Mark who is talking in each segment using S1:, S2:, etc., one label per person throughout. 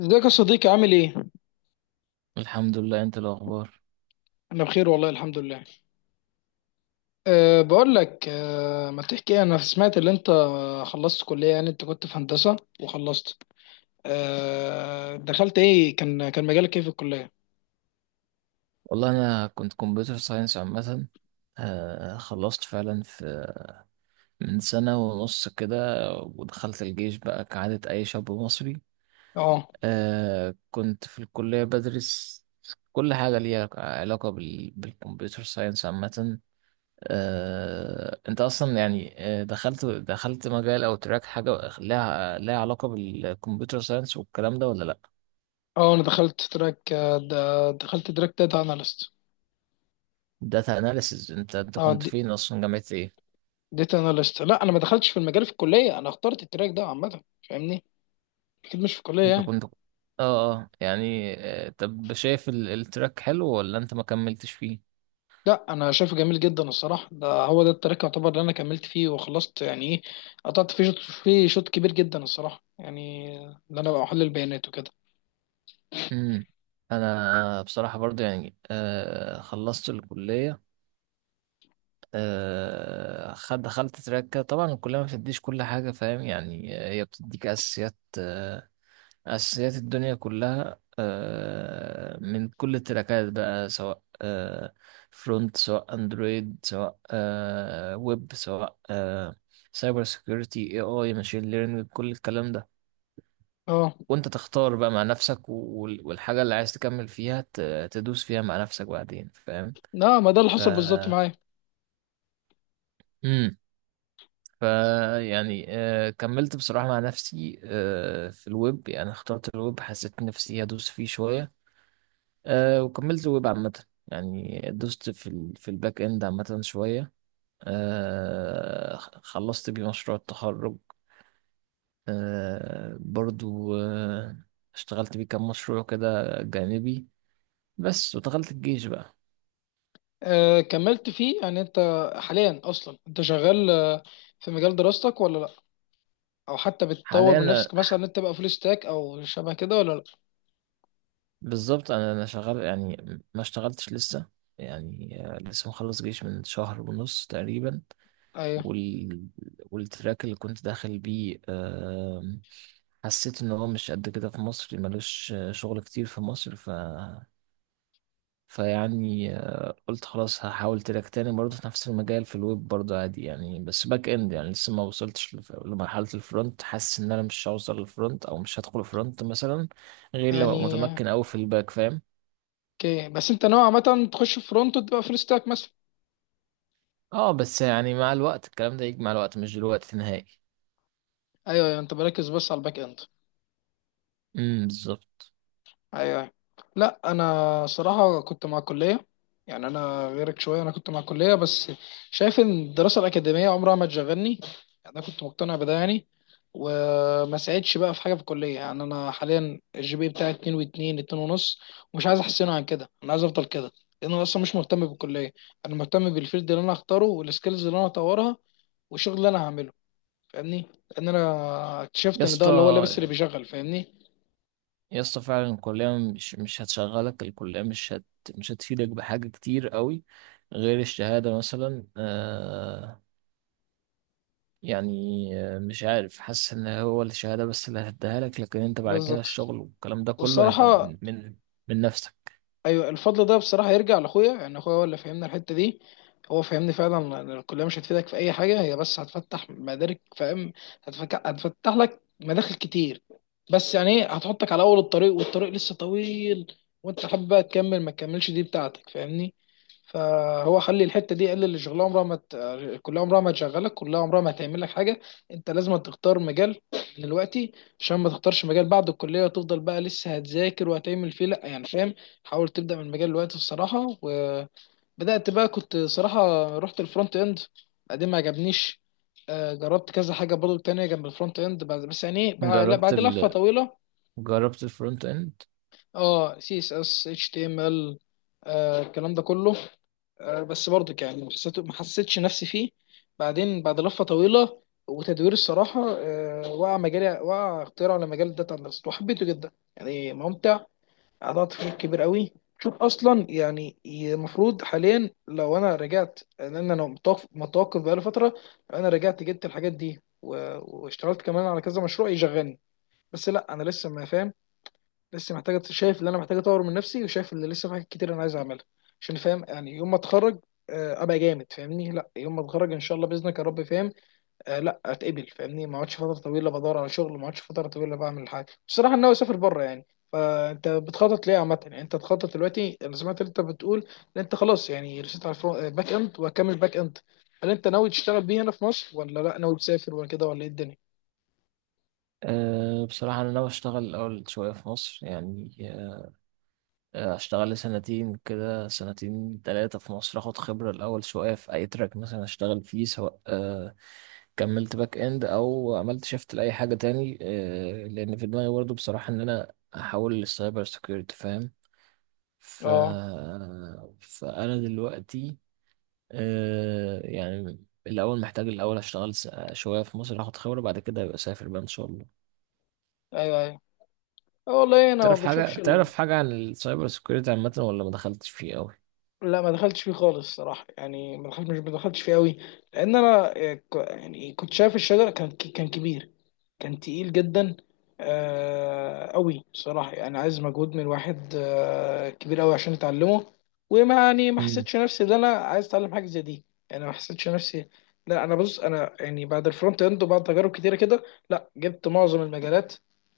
S1: ازيك يا صديقي عامل ايه؟
S2: الحمد لله، انت إيه الاخبار؟
S1: انا بخير والله الحمد لله. بقول لك ما تحكي انا سمعت ان انت خلصت كلية، يعني انت كنت في هندسة وخلصت. أه دخلت ايه؟ كان مجالك ايه في الكلية؟
S2: والله انا كنت كمبيوتر ساينس عامه. خلصت فعلا في من سنه ونص كده، ودخلت الجيش بقى كعاده اي شاب مصري.
S1: اه
S2: كنت في الكليه بدرس كل حاجه ليها علاقه بالكمبيوتر ساينس عامه. انت اصلا يعني، دخلت مجال او تراك، حاجه لها علاقه بالكمبيوتر ساينس والكلام ده ولا لا؟
S1: اه انا دخلت تراك، دخلت تراك داتا اناليست.
S2: داتا اناليسز، انت
S1: اه
S2: كنت فين اصلا؟ جامعه ايه؟
S1: داتا اناليست. لا انا ما دخلتش في المجال في الكلية، انا اخترت التراك ده عامة. فاهمني؟ اكيد مش في الكلية
S2: انت
S1: يعني.
S2: كنت، اه يعني، طب شايف التراك حلو ولا انت ما كملتش فيه؟
S1: لا انا شايفه جميل جدا الصراحه، ده هو ده التراك يعتبر اللي انا كملت فيه وخلصت، يعني ايه قطعت فيه شوط، فيه شوط كبير جدا الصراحه، يعني ان انا بقى احلل البيانات وكده.
S2: امم انا بصراحة برضو يعني خلصت الكلية. آه خد دخلت تراك كده. طبعا الكلية ما بتديش كل حاجة، فاهم؟ يعني هي بتديك اساسيات، أساسيات الدنيا كلها، من كل التراكات بقى، سواء فرونت، سواء اندرويد، سواء ويب، سواء سايبر سيكيورتي، اي ماشين ليرنينج، كل الكلام ده.
S1: اه
S2: وانت تختار بقى مع نفسك والحاجة اللي عايز تكمل فيها، تدوس فيها مع نفسك بعدين، فاهم؟
S1: لا، ما ده اللي
S2: ف
S1: حصل بالظبط معايا.
S2: امم ف يعني، كملت بصراحة مع نفسي، في الويب. يعني اخترت الويب، حسيت نفسي هدوس فيه شوية. وكملت ويب عامة. يعني دوست في الباك اند عامة شوية. خلصت بيه مشروع التخرج. برضو. اشتغلت بيه كام مشروع كده جانبي بس، ودخلت الجيش بقى.
S1: آه كملت فيه يعني انت حاليا اصلا انت شغال، في مجال دراستك ولا لا؟ او حتى بتطور
S2: حاليا
S1: من
S2: أنا-
S1: نفسك مثلا ان انت تبقى فول ستاك او شبه كده ولا لا؟
S2: بالظبط، انا شغال يعني. ما اشتغلتش لسه. يعني لسه مخلص جيش من شهر ونص تقريبا.
S1: ايوه
S2: وال... والتراك اللي كنت داخل بيه، حسيت ان هو مش قد كده في مصر، ملوش شغل كتير في مصر. فيعني قلت خلاص هحاول تراك تاني برضه في نفس المجال، في الويب برضه عادي يعني، بس باك اند يعني. لسه ما وصلتش لمرحلة الفرونت. حاسس ان انا مش هوصل للفرونت، او مش هدخل فرونت مثلا، غير لما ابقى
S1: يعني
S2: متمكن اوي في الباك، فاهم؟
S1: اوكي، بس انت نوعا ما تخش فرونت وتبقى فول ستاك مثلا.
S2: اه، بس يعني مع الوقت الكلام ده يجي، مع الوقت مش دلوقتي نهائي.
S1: ايوه أيوة، انت بركز بس على الباك اند.
S2: امم، بالظبط.
S1: ايوه. لا انا صراحه كنت مع الكليه، يعني انا غيرك شويه، انا كنت مع الكليه. بس شايف ان الدراسه الاكاديميه عمرها ما تشغلني، يعني انا كنت مقتنع بده يعني، وما ساعدش بقى في حاجه في الكليه. يعني انا حاليا الجي بي بتاعي 2 و2 2 ونص، ومش عايز احسنه عن كده، انا عايز افضل كده، لان انا اصلا مش مهتم بالكليه. انا مهتم بالفيلد اللي انا هختاره، والسكيلز اللي انا هطورها، والشغل اللي انا هعمله. فاهمني؟ لان انا
S2: يا
S1: اكتشفت ان ده اللي هو اللبس اللي
S2: اسطى
S1: بيشغل. فاهمني؟
S2: يا اسطى فعلا الكلية مش هتشغلك. الكلية مش هتفيدك بحاجة كتير قوي، غير الشهادة مثلا. يعني، مش عارف، حاسس ان هو الشهادة بس اللي هتديها لك. لكن انت بعد كده
S1: بالظبط.
S2: الشغل والكلام ده كله هيبقى
S1: والصراحه
S2: من نفسك.
S1: ايوه، الفضل ده بصراحه يرجع لاخويا. يعني اخويا هو اللي فهمنا الحته دي. هو فهمني فعلا إن الكليه مش هتفيدك في اي حاجه، هي بس هتفتح مدارك، فاهم؟ هتفتح لك مداخل كتير. بس يعني ايه، هتحطك على اول الطريق والطريق لسه طويل، وانت حابب بقى تكمل ما تكملش، دي بتاعتك. فاهمني؟ فهو خلي الحته دي، قال اللي شغلها عمرها ما ت... كلها عمرها ما تشغلك، كلها عمرها ما هتعمل لك حاجه. انت لازم تختار مجال دلوقتي، عشان ما تختارش مجال بعد الكليه وتفضل بقى لسه هتذاكر وهتعمل فيه، لا يعني. فاهم؟ حاول تبدا من مجال دلوقتي الصراحه. وبدات بقى، كنت صراحه رحت الفرونت اند، بعدين ما عجبنيش. جربت كذا حاجه برضو تانية جنب الفرونت اند بعد- بس يعني إيه، بع- لا،
S2: جربت
S1: بعد لفه
S2: ال
S1: طويله.
S2: جربت الفرونت اند.
S1: اه سي اس اس اتش تي ام ال، الكلام ده كله، بس برضك يعني ما حسيتش نفسي فيه. بعدين بعد لفة طويلة وتدوير الصراحة، وقع اختيار على مجال الداتا اناليست وحبيته جدا، يعني ممتع، قطعت فيه كبير قوي. شوف اصلا، يعني المفروض حاليا لو انا رجعت، لان انا متوقف بقالي فترة، لو انا رجعت جبت الحاجات دي و- واشتغلت كمان على كذا مشروع يشغلني. بس لا، انا لسه ما فاهم، لسه محتاجة. شايف اللي أنا محتاج أطور من نفسي، وشايف اللي لسه في حاجات كتير أنا عايز أعملها، عشان فاهم يعني يوم ما أتخرج، أبقى جامد. فاهمني؟ لا، يوم ما أتخرج إن شاء الله بإذنك يا رب، فاهم؟ لا أتقبل. فاهمني؟ ما أقعدش فترة طويلة بدور على شغل، ما أقعدش فترة طويلة بعمل حاجة. بصراحة أنا ناوي أسافر بره يعني. فأنت بتخطط ليه عامة؟ يعني أنت تخطط دلوقتي، أنا سمعت إن أنت بتقول إن أنت خلاص يعني رسيت على باك إند، وهكمل باك إند. هل أنت ناوي تشتغل بيه هنا في مصر، ولا لا ناوي تسافر، ولا كده، ولا إيه الدنيا؟
S2: بصراحة انا ناوي اشتغل الاول شوية في مصر يعني. اشتغل لي سنتين كده، سنتين تلاتة في مصر، اخد خبرة الاول شوية في اي تراك مثلا اشتغل فيه، سواء كملت باك اند او عملت شيفت لاي حاجة تاني. لان في دماغي برضه بصراحة ان انا احول للسايبر سيكيورتي، فاهم؟ ف...
S1: أه.
S2: فانا دلوقتي يعني الاول محتاج، الاول اشتغل شوية في مصر، اخد خبرة، بعد كده ابقى اسافر بقى ان شاء الله.
S1: أيوه أيوه. والله أنا ما
S2: تعرف حاجة
S1: بشوفش.
S2: تعرف حاجة عن السايبر سيكيورتي عامة، ولا ما دخلتش فيه قوي؟
S1: لا ما دخلتش فيه خالص الصراحه، يعني ما دخلتش فيه قوي، لان انا يعني كنت شايف الشجره كان كبير، كان تقيل جدا، آه قوي صراحة، يعني عايز مجهود من واحد آه كبير قوي عشان اتعلمه. وما يعني ما حسيتش نفسي ان انا عايز اتعلم حاجة زي دي، يعني ما حسيتش نفسي. لا انا بص، انا يعني بعد الفرونت اند وبعد تجارب كتيرة كده، لا جبت معظم المجالات،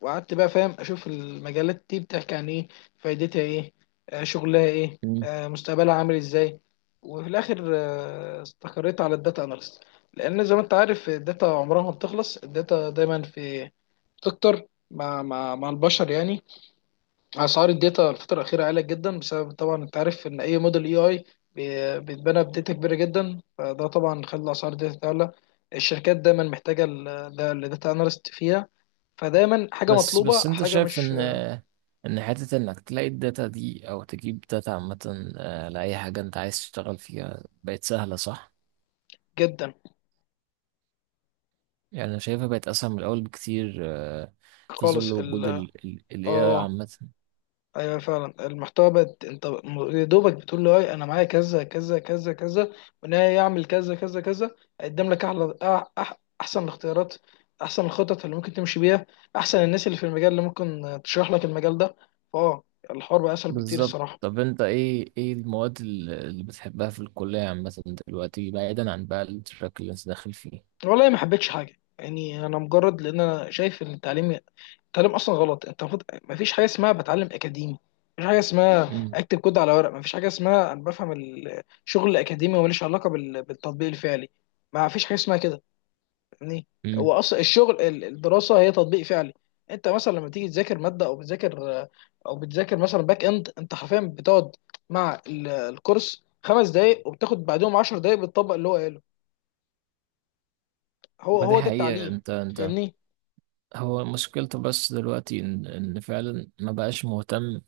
S1: وقعدت بقى فاهم اشوف المجالات دي بتحكي عن ايه، فايدتها ايه، آه شغلها ايه،
S2: مم.
S1: آه مستقبلها عامل ازاي. وفي الاخر استقريت على الداتا اناليست، لان زي ما انت عارف الداتا عمرها ما بتخلص، الداتا دايما في، بتكتر مع مع البشر يعني. اسعار الداتا الفتره الاخيره عاليه جدا، بسبب طبعا انت عارف ان اي موديل، اي بيتبنى بداتا كبيره جدا، فده طبعا خلى اسعار الداتا تعلى. الشركات دايما محتاجه ال- ده الداتا اناليست فيها، فدايما حاجه
S2: بس
S1: مطلوبه،
S2: بس انت
S1: حاجه
S2: شايف
S1: مش.
S2: ان حتة انك تلاقي الداتا دي او تجيب داتا عامة، لأي حاجة انت عايز تشتغل فيها، بقت سهلة صح؟
S1: جدا.
S2: يعني انا شايفها بقت اسهل من الاول بكتير، في ظل
S1: خالص ال.
S2: وجود ال AI
S1: اه
S2: عامة.
S1: ايوه فعلا، المحتوى بقت، انت م- يا دوبك بتقول له اي انا معايا كذا كذا كذا كذا، وان هي يعمل كذا كذا كذا، هيقدم لك احلى أح أح احسن الاختيارات، احسن الخطط اللي ممكن تمشي بيها، احسن الناس اللي في المجال اللي ممكن تشرح لك المجال ده. فاه. الحوار بقى اسهل بكتير
S2: بالظبط.
S1: الصراحه.
S2: طب انت ايه المواد اللي بتحبها في الكلية عامة دلوقتي، بعيدا عن بقى التراك اللي انت داخل فيه؟
S1: والله ما حبيتش حاجه، يعني انا مجرد، لان انا شايف ان التعليم، التعليم اصلا غلط. انت المفروض، ما فيش حاجه اسمها بتعلم اكاديمي، مفيش حاجه اسمها
S2: امم.
S1: اكتب كود على ورق، مفيش حاجه اسمها انا بفهم الشغل الاكاديمي وماليش علاقه بال- بالتطبيق الفعلي. ما فيش حاجه اسمها كده يعني. هو
S2: امم.
S1: اصلا الشغل ال- الدراسه هي تطبيق فعلي. انت مثلا لما تيجي تذاكر ماده، او بتذاكر مثلا باك اند، انت حرفيا بتقعد مع ال- الكورس خمس دقايق، وبتاخد بعدهم عشر دقايق بتطبق اللي هو قاله. هو
S2: ما دي
S1: هو ده
S2: حقيقة.
S1: التعليم.
S2: انت
S1: فاهمني؟
S2: هو مشكلته بس دلوقتي إن فعلا ما بقاش مهتم،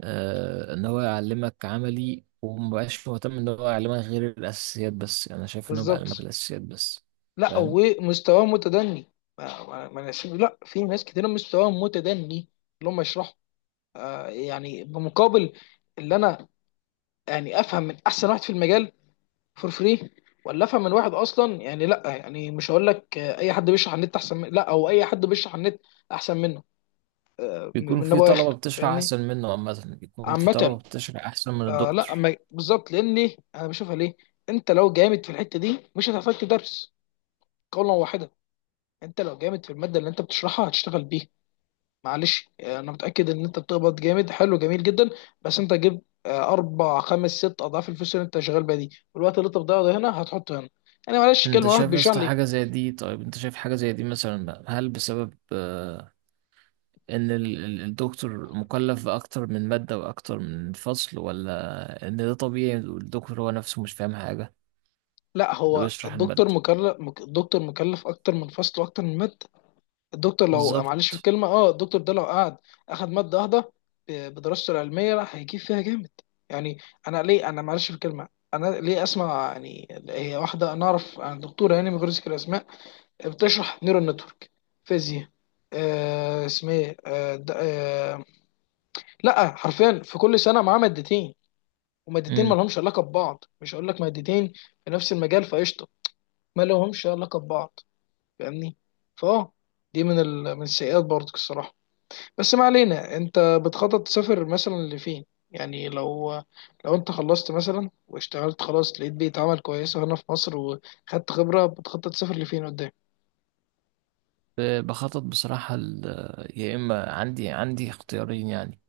S2: إن هو يعلمك عملي. وما بقاش مهتم إن هو يعلمك غير الأساسيات بس. يعني أنا شايف إنه بيعلمك
S1: بالظبط.
S2: الأساسيات بس.
S1: لا
S2: فاهم.
S1: ومستواه متدني. ما ما- ما ناس- لا في ناس كتير مستواها متدني، اللي هم يشرحوا، آه يعني بمقابل، اللي انا يعني افهم من احسن واحد في المجال فور فري، ولا افهم من واحد اصلا، يعني لا يعني مش هقول لك، اي حد بيشرح على النت احسن من، لا، او اي حد بيشرح على النت احسن منه،
S2: بيكون
S1: من
S2: في
S1: ابو
S2: طلبة
S1: اخر.
S2: بتشرح
S1: فاهمني؟
S2: أحسن منه عامة، بيكون في
S1: عامه.
S2: طلبة بتشرح أحسن من
S1: آه لا
S2: الدكتور.
S1: أما- بالظبط. لان ليه؟ انا بشوفها ليه، انت لو جامد في الحته دي مش هتحتاج تدرس، قولا واحدا. انت لو جامد في الماده اللي انت بتشرحها هتشتغل بيها. معلش انا متاكد ان انت بتقبض جامد، حلو جميل جدا، بس انت جيب اربع خمس ست اضعاف الفلوس اللي انت شغال بيها دي، والوقت اللي انت بتضيعه ده هنا هتحطه هنا. انا معلش
S2: أنت
S1: كلمه، واحد
S2: شايف يا
S1: بيشرح
S2: اسطى
S1: لي.
S2: حاجة زي دي؟ طيب أنت شايف حاجة زي دي مثلا هل بسبب إن الدكتور مكلف بأكتر من مادة وأكتر من فصل، ولا إن ده طبيعي والدكتور هو نفسه مش فاهم حاجة
S1: لا
S2: اللي
S1: هو
S2: بيشرح
S1: الدكتور
S2: المادة؟
S1: الدكتور مكلف اكتر من فصل واكتر من ماده. الدكتور لو معلش في
S2: بالظبط.
S1: الكلمه، اه الدكتور ده لو قعد اخد ماده واحده بدراسته العلميه، راح هيجيب فيها جامد يعني. انا ليه؟ انا معلش في الكلمه، انا ليه اسمع؟ يعني هي واحده، انا اعرف عن دكتوره يعني من غير ذكر اسماء، بتشرح نيورال نتورك، فيزياء، آه اسمها ايه لا حرفيا، في كل سنه معاه مادتين، ومادتين ما
S2: امم.
S1: لهمش علاقه ببعض. مش هقول لك مادتين في نفس المجال فقشطه، ما لهمش علاقه ببعض. فاهمني؟ فاه. دي من ال... من السيئات برضك الصراحه. بس ما علينا، انت بتخطط تسافر مثلا لفين؟ يعني لو، لو انت خلصت مثلا واشتغلت خلاص، لقيت بيئة عمل كويسه هنا في مصر وخدت خبره، بتخطط تسافر لفين قدام؟
S2: بخطط بصراحة. يا إما عندي اختيارين يعني.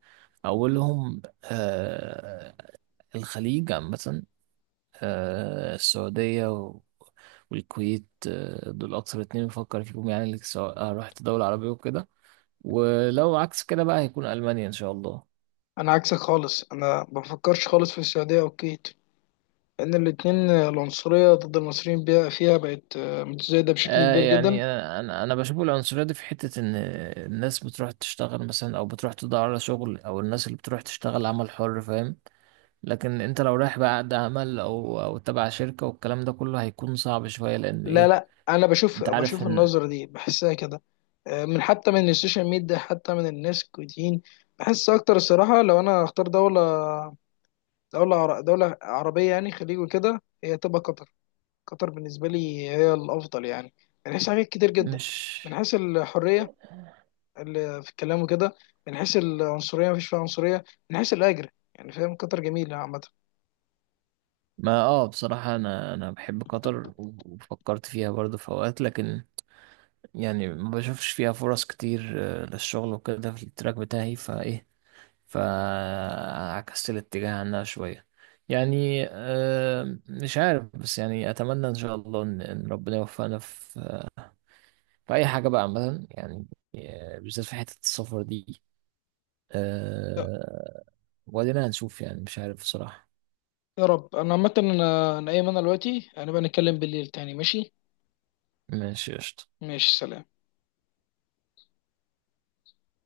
S2: أولهم الخليج عامة، السعودية والكويت، دول أكثر اتنين بفكر فيهم يعني، سواء رحت دولة عربية وكده. ولو عكس كده بقى هيكون ألمانيا إن شاء الله.
S1: انا عكسك خالص، انا ما بفكرش خالص في السعوديه او الكويت، لان الاتنين العنصريه ضد المصريين فيها بقت متزايده بشكل كبير جدا.
S2: يعني أنا بشوف العنصرية دي في حتة إن الناس بتروح تشتغل مثلا، أو بتروح تدور على شغل، أو الناس اللي بتروح تشتغل عمل حر، فاهم؟ لكن انت لو رايح بقى عقد عمل او تبع شركة والكلام ده كله، هيكون صعب شوية لان
S1: لا
S2: ايه،
S1: لا انا بشوف
S2: انت عارف
S1: بشوف
S2: ان
S1: النظره دي، بحسها كده من، حتى من السوشيال ميديا، حتى من الناس الكويتيين بحس اكتر الصراحه. لو انا هختار دوله، دوله عربيه يعني خليج وكده، هي تبقى قطر. قطر بالنسبه لي هي الافضل يعني، من حيث حاجات كتير جدا،
S2: مش.
S1: من حيث الحريه ال- في الكلام وكده، من حيث العنصريه مفيش فيها عنصريه، من حيث الاجر، يعني فاهم كتر جميله عامه.
S2: ما اه بصراحة انا بحب قطر وفكرت فيها برضه في اوقات، لكن يعني ما بشوفش فيها فرص كتير، للشغل وكده في التراك بتاعي فايه. فعكست الاتجاه عنها شوية. يعني مش عارف. بس يعني اتمنى ان شاء الله إن ربنا يوفقنا في في اي حاجة بقى عامة يعني، بالذات في حتة السفر دي. أه... وبعدين هنشوف، يعني مش عارف بصراحة.
S1: يا رب. انا عامه انا ايمن، دلوقتي انا بقى نتكلم بالليل تاني، ماشي؟
S2: ماشي، قشطة.
S1: ماشي سلام.